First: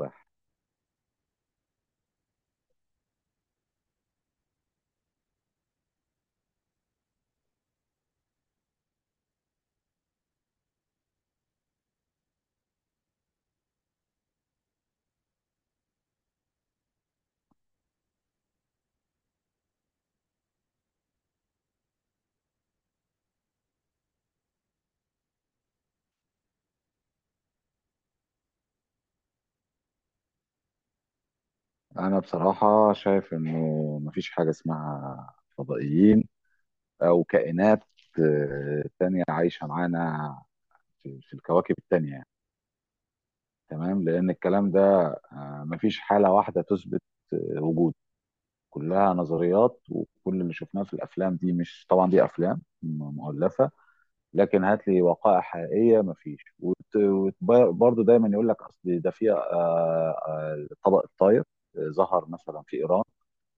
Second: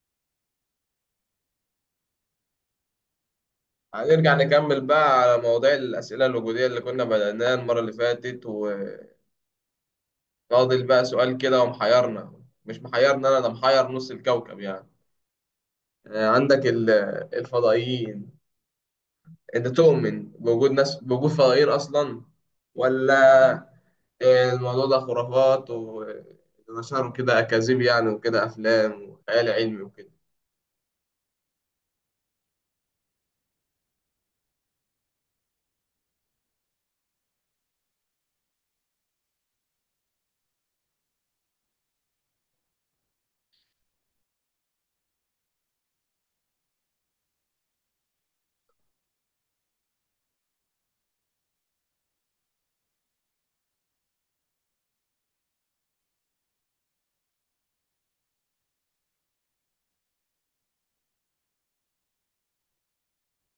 رايح. هنرجع نكمل بقى على مواضيع الأسئلة الوجودية اللي كنا بدأناها المرة اللي فاتت وناضل بقى سؤال كده، ومحيرنا مش محيرنا، أنا ده محير نص الكوكب يعني. عندك الفضائيين. أنت تؤمن بوجود بوجود فضائيين أصلا ولا؟ الموضوع ده خرافات ونشروا كده أكاذيب يعني، وكده أفلام وخيال علمي وكده. انا بصراحه شايف انه مفيش حاجه اسمها فضائيين او كائنات تانية عايشه معانا في الكواكب التانية، يعني تمام، لان الكلام ده مفيش حاله واحده تثبت وجود. كلها نظريات، وكل اللي شفناه في الافلام دي، مش طبعا دي افلام مؤلفه. لكن هات لي وقائع حقيقيه، مفيش. وبرضه دايما يقول لك اصل ده في، طبق الطاير ظهر مثلا في ايران،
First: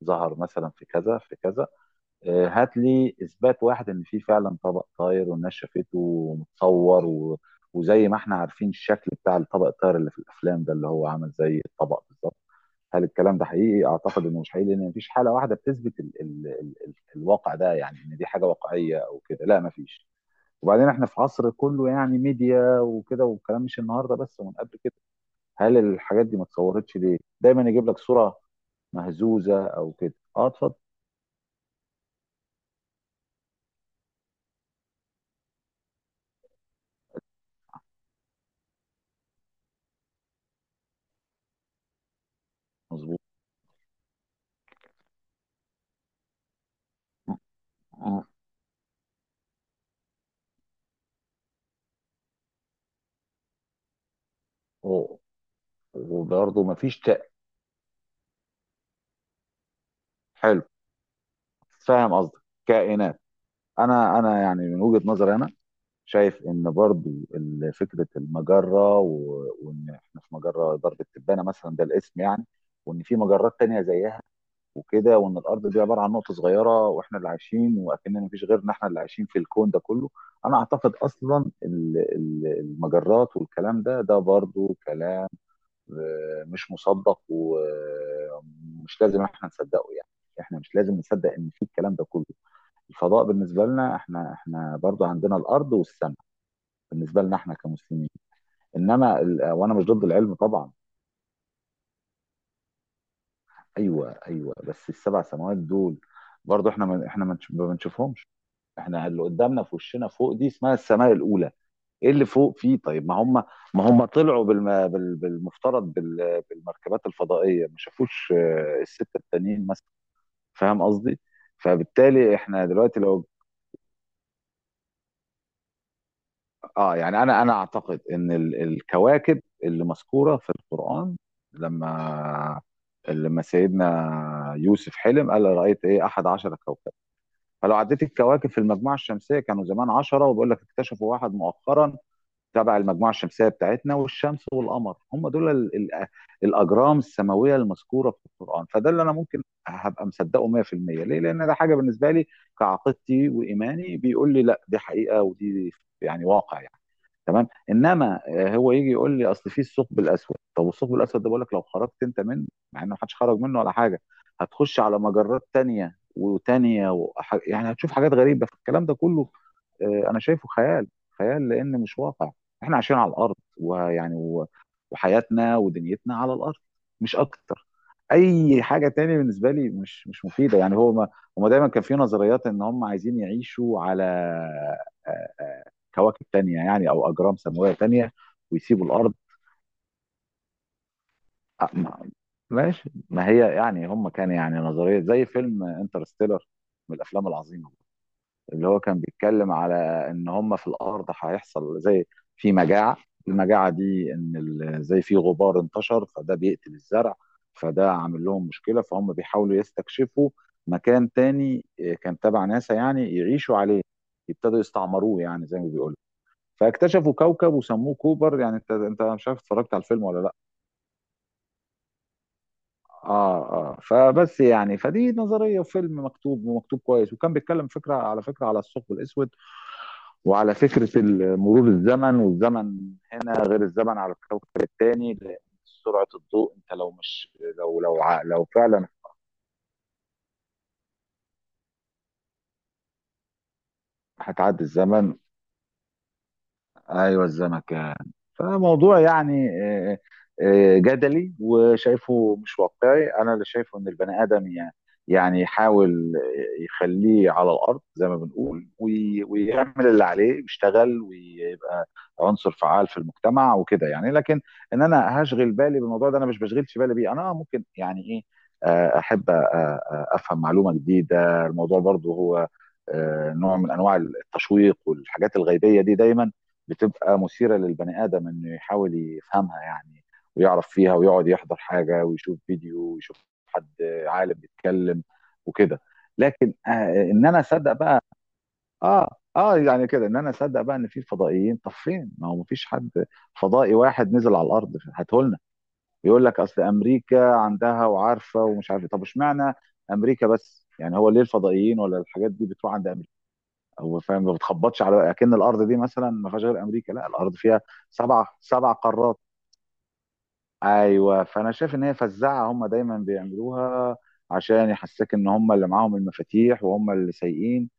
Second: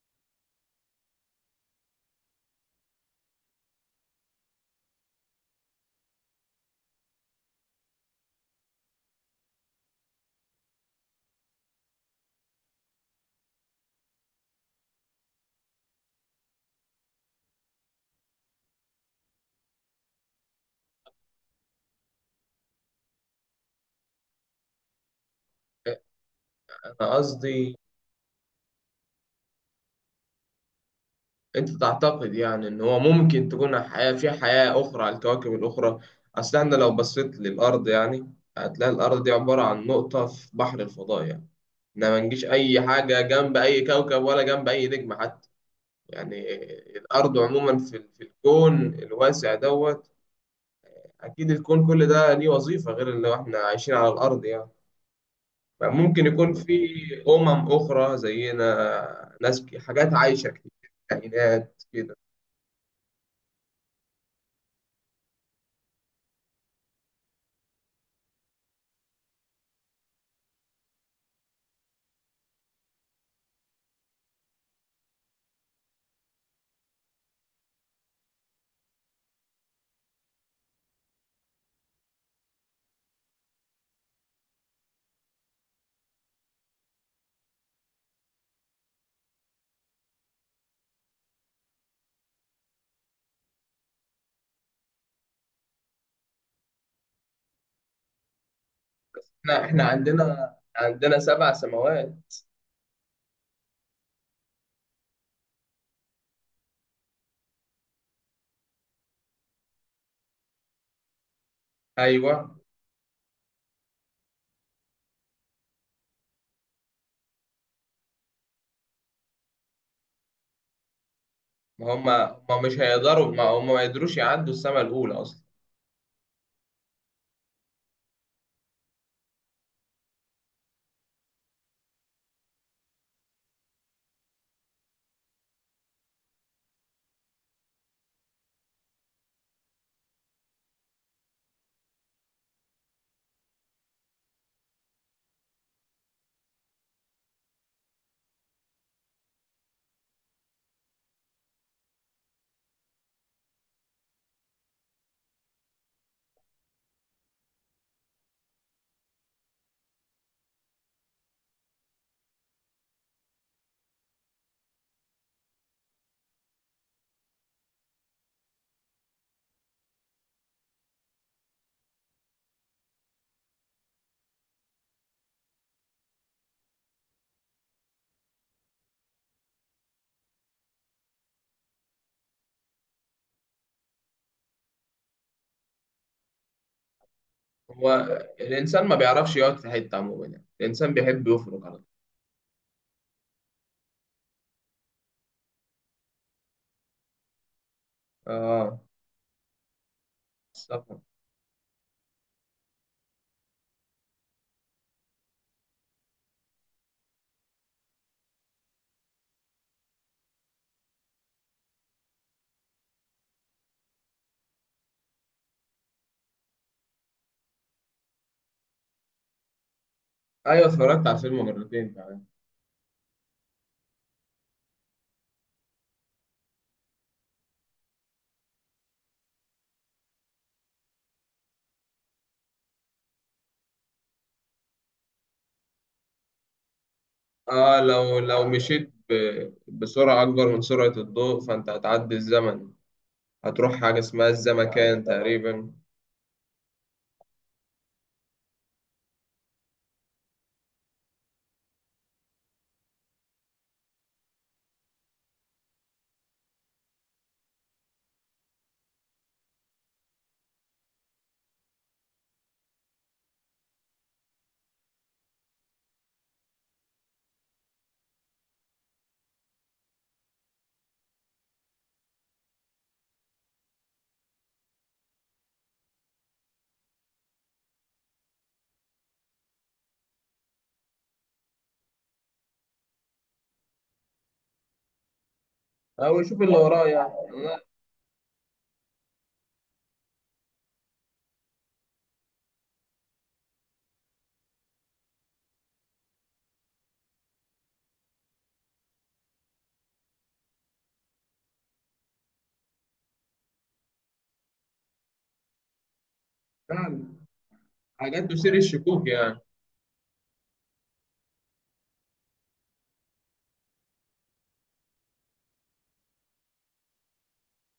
ظهر مثلا في كذا في كذا. هات لي اثبات واحد ان في فعلا طبق طاير والناس شافته ومتصور. وزي ما احنا عارفين الشكل بتاع الطبق الطاير اللي في الافلام ده، اللي هو عامل زي الطبق بالظبط. هل الكلام ده حقيقي؟ اعتقد انه مش حقيقي، لان مفيش حاله واحده بتثبت الواقع ده، يعني ان دي حاجه واقعيه او كده. لا، مفيش. وبعدين احنا في عصر كله يعني ميديا وكده، والكلام مش النهارده بس ومن قبل كده. هل الحاجات دي ما اتصورتش أنا ليه؟ دايما قصدي يجيب لك صوره مهزوزه او كده. اه، اتفضل. انت تعتقد يعني ان هو ممكن تكون حياة في حياة اخرى على الكواكب الاخرى. اصل احنا لو بصيت للارض يعني هتلاقي الارض دي عبارة عن نقطة في بحر الفضاء يعني، إحنا ما نجيش اي مظبوط. حاجة جنب اي كوكب ولا جنب اي نجم حتى. يعني م- الارض عموما في م- الكون الواسع دوت. اكيد الكون كل ده ليه وظيفة غير اللي احنا عايشين على الارض يعني، فممكن يكون وبرضه ما في فيش اخرى زينا، ناس، حاجات عايشة حلو. كتير، كائنات فاهم كده. قصدك، كائنات. انا يعني من وجهه نظري انا، شايف ان برضو فكره المجره، وان احنا في مجره درب التبانه مثلا، ده الاسم يعني. وان في مجرات تانية زيها وكده، وان الارض دي عباره عن نقطه صغيره، واحنا اللي عايشين، واكننا مفيش غيرنا احنا اللي عايشين في الكون ده كله. انا اعتقد اصلا المجرات والكلام ده، برضو كلام مش مصدق، ومش لازم احنا نصدقه يعني. احنا مش لازم نصدق ان في الكلام ده كله. الفضاء بالنسبه لنا، احنا برضو عندنا الارض والسماء، بالنسبه لنا احنا كمسلمين. انما احنا وانا مش احنا ضد العلم عندنا طبعا. عندنا 7 سماوات. ايوه، بس السبع سماوات دول، برضو احنا ما بنشوفهمش. احنا اللي قدامنا في وشنا فوق دي اسمها السماء الاولى. ايه اللي فوق ايوه. فيه؟ طيب، ما هم طلعوا بالمفترض بالمركبات الفضائيه، ما شافوش السته التانيين مثلا. فاهم قصدي؟ فبالتالي احنا دلوقتي لو، ما هم ما يقدروش يعدوا السماء الاولى اصلا. اه، يعني انا اعتقد ان الكواكب اللي مذكوره في القران، لما لما سيدنا يوسف حلم، قال رأيت ايه 11 كوكبا. فلو عديت الكواكب في المجموعه الشمسيه كانوا زمان 10، وبقول لك اكتشفوا واحد مؤخرا تبع المجموعه الشمسيه بتاعتنا، والشمس والقمر، هم دول الاجرام السماويه المذكوره في القران. فده اللي انا ممكن هبقى مصدقه 100%. ليه؟ لان ده حاجه بالنسبه لي كعقيدتي وايماني، بيقول لي لا، دي حقيقه ودي يعني واقع يعني. تمام. انما هو يجي يقول لي اصل في الثقب الاسود، طب الثقب الاسود ده بقول لك لو خرجت انت منه، مع ان محدش خرج منه ولا حاجه، هتخش على مجرات تانية وتانية، يعني هتشوف حاجات غريبه. فالكلام ده كله انا شايفه خيال، خيال لان مش واقع. احنا عايشين على الارض، ويعني وحياتنا ودنيتنا على الارض، مش اكتر. اي حاجه تانية بالنسبه لي مش مفيده، يعني هو ما... هما دايما كان في نظريات ان هم عايزين يعيشوا على آه، آه، كواكب تانية يعني، او اجرام سماويه هو تانية، الانسان ويسيبوا ما الارض. بيعرفش يقعد في حته عموما يعني، الانسان بيحب يفرق أ- على طول. ما- ماشي، ما هي يعني هم كان يعني نظريه زي فيلم انترستيلر، من الافلام العظيمه، اللي اه، هو كان بيتكلم على ان هم في السفر. الارض هيحصل زي في مجاعه. المجاعه دي ان زي في غبار انتشر، فده بيقتل الزرع، فده عامل لهم مشكله، فهم بيحاولوا يستكشفوا مكان تاني، كان تبع ناسا، يعني يعيشوا عليه، يبتدوا يستعمروه يعني زي ما بيقولوا. فاكتشفوا كوكب وسموه كوبر. يعني انت مش عارف اتفرجت على الفيلم ولا لا؟ ايوه، اتفرجت على الفيلم مرتين كمان. اه اه. فبس يعني، فدي نظريه وفيلم مكتوب ومكتوب كويس، وكان بيتكلم فكره على فكره على الثقب الاسود، وعلى فكره مرور الزمن. والزمن هنا غير الزمن على الكوكب الثاني، لان سرعه الضوء، انت لو مش، اه، لو لو لو فعلا بسرعه اكبر من سرعه الضوء فانت هتعدي الزمن، هتروح حاجه اسمها هتعدي الزمكان الزمن. تقريبا. ايوه، الزمكان. فموضوع يعني، آه، جدلي، وشايفه مش واقعي. انا اللي شايفه ان البني ادم يعني، يحاول يخليه على الارض زي ما بنقول، ويعمل اللي عليه، ويشتغل ويبقى عنصر فعال في المجتمع وكده يعني. لكن ان انا هشغل بالي بالموضوع ده، انا مش بشغلش بالي بيه. انا ممكن يعني ايه، احب افهم معلومه جديده. الموضوع برضو هو نوع من انواع التشويق، والحاجات الغيبيه دي دايما بتبقى مثيره للبني ادم انه يحاول يفهمها يعني، ويعرف فيها، ويقعد يحضر حاجه، ويشوف فيديو، ويشوف حد عالم بيتكلم وكده. او يشوف لكن اللي وراه آه يعني، ان انا لا اصدق بقى، اه اه يعني كده ان انا اصدق بقى ان في فضائيين، طب فين؟ ما هو مفيش حد فضائي واحد نزل على الارض هاته لنا. ويقول لك اصل امريكا عندها وعارفه ومش عارفه، طب اشمعنى امريكا بس؟ يعني هو ليه الفضائيين ولا الحاجات دي بتروح عند امريكا؟ هو فاهم ما بتخبطش، على اكن الارض دي مثلا ما فيهاش غير امريكا. فعلا. لا، الارض فيها سبع حاجات تثير سبع الشكوك قارات. يعني. ايوه. فانا شايف ان هي فزاعه هم دايما بيعملوها، عشان يحسسك ان هم اللي معاهم المفاتيح، وهم اللي سايقين،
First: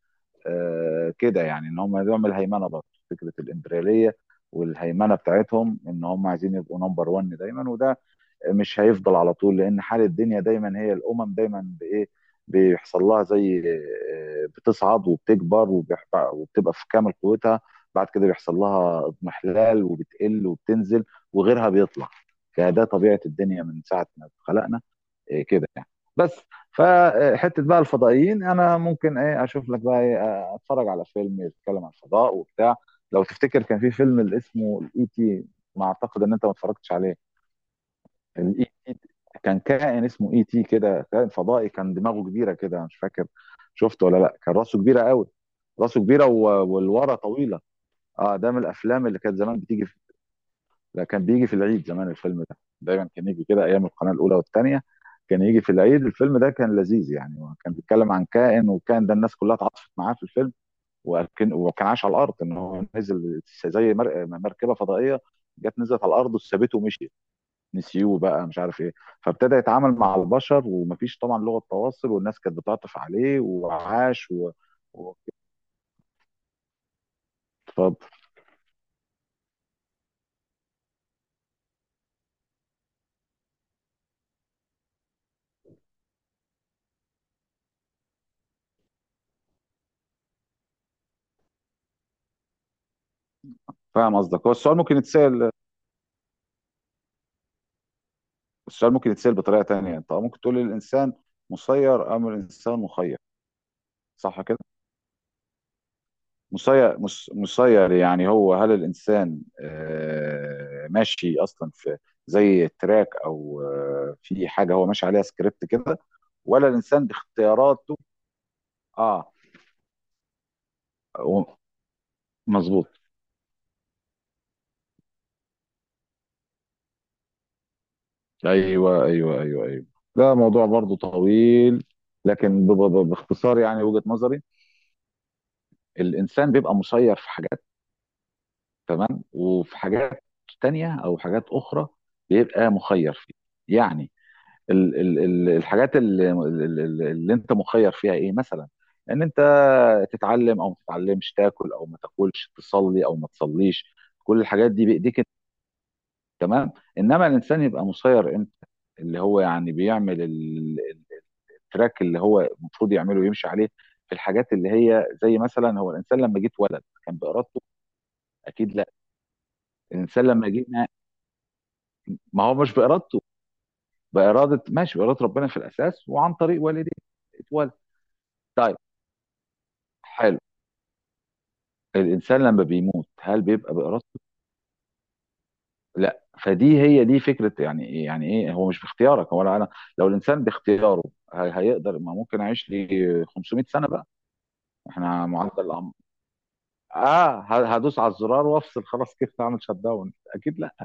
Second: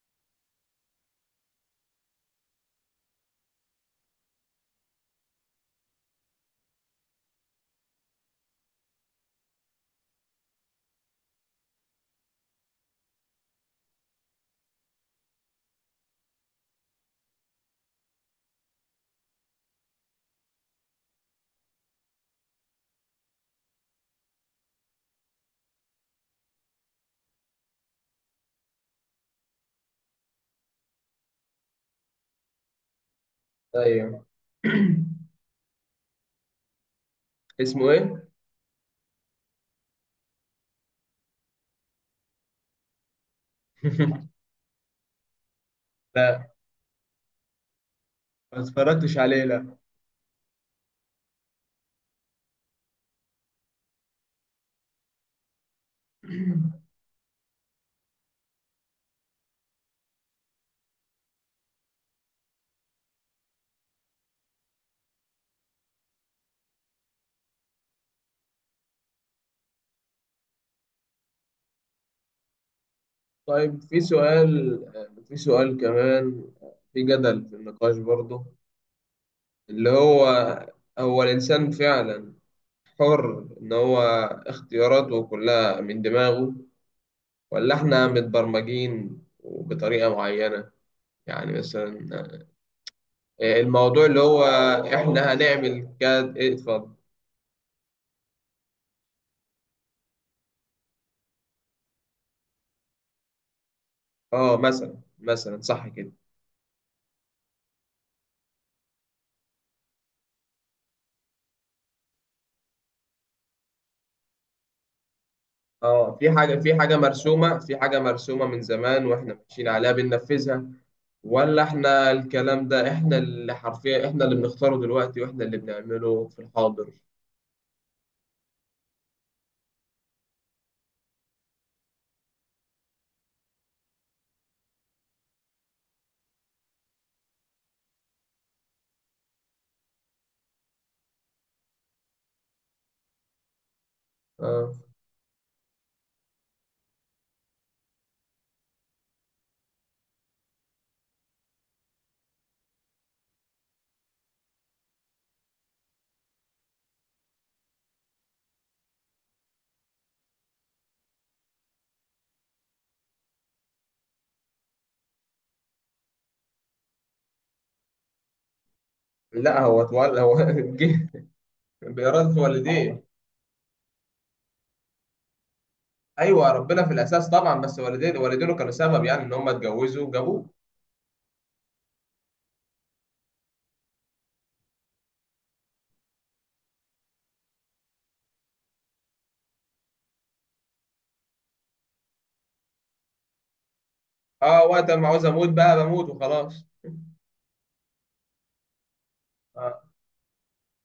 آه كده يعني. ان هم يعمل هيمنه برضه، فكره الامبرياليه والهيمنه بتاعتهم، ان هم عايزين يبقوا نمبر 1 دايما. وده مش هيفضل على طول، لان حال الدنيا دايما، هي الامم دايما بايه بيحصل لها زي بتصعد وبتكبر، وبتبقى في كامل قوتها، بعد كده بيحصل لها اضمحلال، وبتقل وبتنزل، وغيرها بيطلع. فده طبيعة الدنيا من ساعة ما اتخلقنا كده يعني. بس، فحتة بقى الفضائيين، انا ممكن ايه اشوف لك بقى إيه، اتفرج على فيلم يتكلم عن الفضاء وبتاع. لو تفتكر كان في فيلم ايوه. اللي اسمه الاي تي، ما اعتقد ان انت ما اتفرجتش عليه، اسمه ايه؟ الاي تي، كان كائن اسمه اي تي كده، كائن فضائي، كان دماغه كبيره كده، مش فاكر شفته ولا لا، كان راسه كبيره قوي، راسه كبيره لا، والورا طويله. اه، ده من ما الافلام اتفرجتش اللي كانت عليه زمان لا. بتيجي لا، كان بيجي في العيد زمان. الفيلم ده دايما كان يجي كده ايام القناه الاولى والثانيه، كان يجي في العيد. الفيلم ده كان لذيذ يعني، هو كان بيتكلم عن كائن، وكان ده الناس كلها اتعاطفت معاه في الفيلم. وكان عايش على الارض، ان هو نزل زي مركبه فضائيه جت نزلت على الارض وسابته ومشيت، نسيوه بقى مش عارف ايه. فابتدى يتعامل مع البشر، ومفيش طبعا لغه تواصل، والناس كانت بتعطف عليه، طيب وعاش و... في سؤال كمان. في جدل في اتفضل. النقاش برضه، اللي هو الإنسان فعلا حر إن هو اختياراته كلها من دماغه، ولا إحنا متبرمجين بطريقة معينة؟ يعني مثلا الموضوع فاهم اللي قصدك. هو هو السؤال ممكن إحنا يتسال، هنعمل كذا. إيه، اتفضل. السؤال ممكن يتسال بطريقه تانية. انت ممكن تقول الانسان مسير ام الانسان مخير، صح اه، كده؟ مثلا صح كده. مسير، مسير يعني، هو هل الانسان ماشي اصلا في زي تراك، او في حاجه هو ماشي عليها سكريبت كده، اه، ولا الانسان في باختياراته؟ حاجة مرسومة من زمان وإحنا اه، ماشيين عليها بننفذها، و- ولا احنا الكلام مظبوط. ده احنا اللي حرفيا، احنا اللي بنختاره دلوقتي واحنا اللي بنعمله في الحاضر؟ ايوه، ده موضوع برضو طويل، لكن باختصار، يعني وجهة نظري: الانسان بيبقى مسير في حاجات، تمام، وفي حاجات تانية او حاجات اخرى بيبقى مخير فيها. يعني آه. ال ال ال الحاجات اللي انت مخير فيها ايه مثلا؟ ان انت تتعلم او ما تتعلمش، تاكل او ما تاكلش، تصلي او ما تصليش. كل الحاجات دي بايديك انت، تمام. انما الانسان يبقى مسير امتى؟ اللي هو يعني بيعمل التراك اللي هو المفروض يعمله ويمشي عليه، في الحاجات اللي هي زي مثلا: هو الانسان لما جه اتولد كان بارادته؟ اكيد لا. لا هو اتولى الانسان هو لما جه، جه بإرادة ما هو مش والديه. بارادته، باراده، ماشي، باراده ربنا في الاساس، وعن ايوه، طريق ربنا والديه في الاساس طبعا، اتولد. بس والديه والدينه كانوا طيب، سبب يعني ان هم اتجوزوا حلو. وجابوه. الانسان لما بيموت هل بيبقى بارادته؟ لا. فدي هي دي فكره، يعني يعني ايه، هو مش باختيارك ولا انا. لو الانسان باختياره، هيقدر ما ممكن اعيش لي 500 سنه بقى؟ اه، وقت ما عاوز احنا اموت معدل بقى العمر، بموت وخلاص. اه، هدوس على الزرار وافصل خلاص كيف اعمل شت آه. داون، اكيد لا.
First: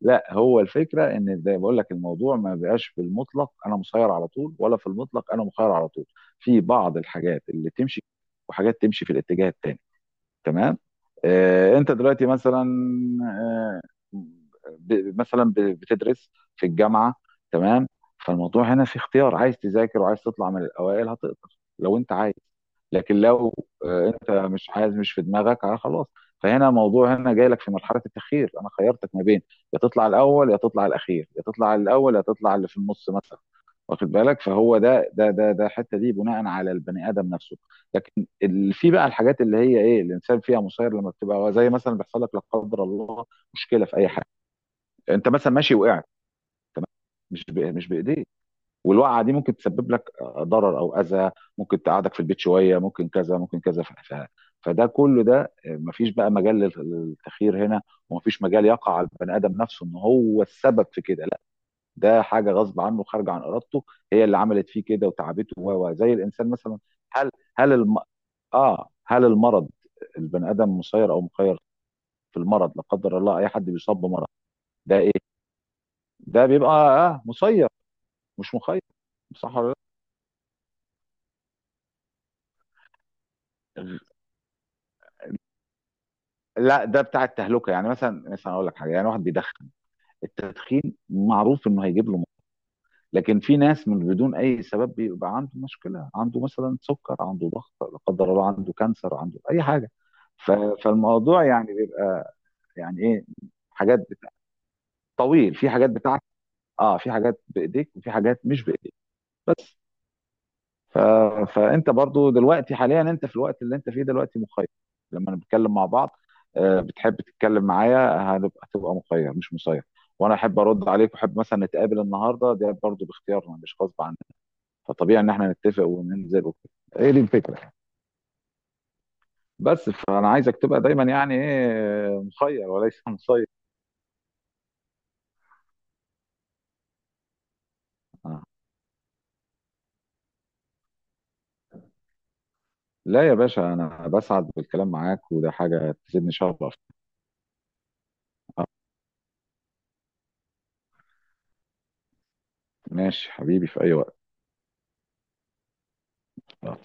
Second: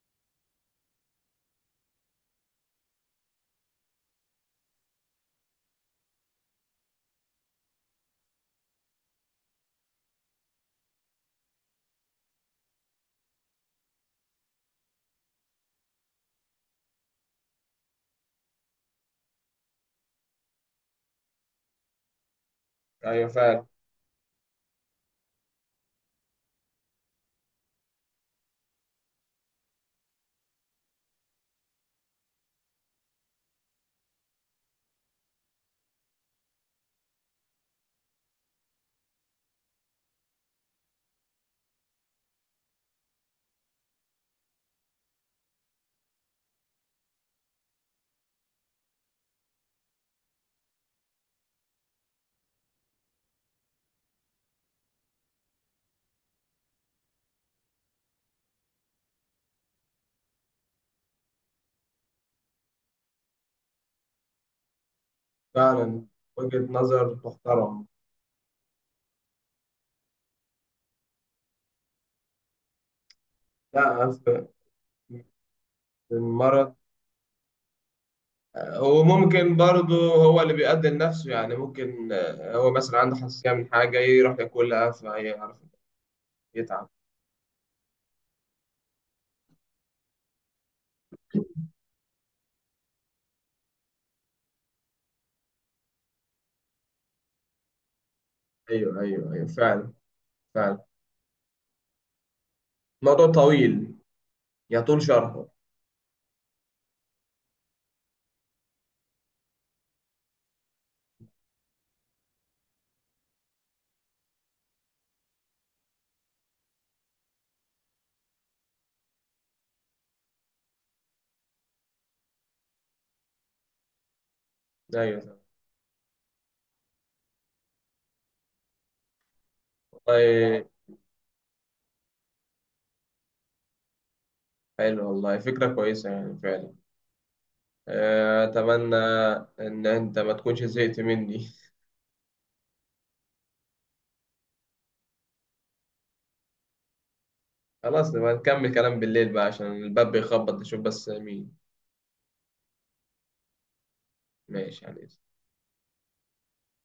لا، هو الفكره ان زي بقول لك، الموضوع ما بقاش بالمطلق انا مسير على طول، ولا في المطلق انا مخير على طول. في بعض الحاجات اللي تمشي، وحاجات تمشي في الاتجاه التاني. تمام. انت دلوقتي مثلا، آه، ب- مثلا ب- بتدرس في الجامعه، تمام. فالموضوع هنا في اختيار، عايز تذاكر وعايز تطلع من الاوائل هتقدر لو انت عايز. لكن ايوه لو فعلا. انت مش عايز، مش في دماغك، خلاص. فهنا الموضوع هنا جاي لك في مرحله التخيير، انا خيرتك ما بين يا تطلع الاول يا تطلع الاخير، يا تطلع الاول يا تطلع اللي في النص مثلا، واخد بالك. فهو ده الحته دي بناء على البني ادم نفسه. في بقى الحاجات اللي هي ايه الانسان فيها مسير، لما بتبقى زي مثلا بيحصل لك لا قدر الله مشكله في اي حاجه، انت مثلا ماشي وقعت، تمام، مش بايديك. والوقعه دي ممكن تسبب لك ضرر او اذى، ممكن تقعدك في البيت شويه، ممكن كذا ممكن كذا، فده كله، ده مفيش بقى مجال للتخيير هنا. ومفيش مجال يقع على البني ادم نفسه ان هو السبب في كده، لا. ده حاجه غصب عنه، خارجه عن ارادته، هي اللي عملت فيه كده وتعبته فعلا، زي الانسان وجهة مثلا. نظر هل هل تحترم. الم- اه هل المرض، البني ادم مسير او مخير في المرض؟ لا قدر الله اي حد بيصاب لا، بمرض، في ده ايه؟ ده بيبقى المرض. اه مسير، مش مخير، وممكن صح ولا؟ برضه هو اللي بيقدم نفسه، يعني ممكن هو مثلا عنده حساسية من لا، حاجة يروح ياكلها فيعرف لا يتعب. ده بتاع التهلكه يعني، مثلا مثلا اقول لك حاجه يعني واحد بيدخن، التدخين معروف انه هيجيب له لكن في ناس من بدون اي سبب بيبقى عنده مشكله، عنده مثلا سكر، عنده ضغط لا قدر الله، عنده ايوه كانسر، ايوه عنده ايوه اي حاجه. فعلا. ف- فعلا. فالموضوع يعني بيبقى يعني ايه، الموضوع طويل حاجات بتاع، يطول شرحه. طويل، في حاجات بتاعت، اه، في حاجات بايديك وفي حاجات مش بايديك، بس. ف... فانت برضو دلوقتي حاليا، انت في الوقت اللي انت فيه دلوقتي مخير. لما نتكلم مع بعض بتحب تتكلم معايا، هنبقى تبقى مخير مش مسير. وانا احب ارد عليك، واحب مثلا نتقابل النهارده، ده برضو باختيارنا مش غصب عننا. فطبيعي ايوه ان فعلا. احنا نتفق وننزل وكده. ايه دي الفكره. بس فانا عايزك والله، تبقى دايما يعني ايه مخير وليس مسير. حلو والله، فكرة كويسة يعني فعلا. آه. أتمنى إن أنت ما تكونش زهقت مني. لا يا باشا، انا بسعد بالكلام معاك، وده حاجه تزيدني شرف. خلاص نبقى نكمل كلام بالليل بقى عشان الباب بيخبط، نشوف بس مين. ماشي حبيبي، في اي وقت. ماشي يعني آه.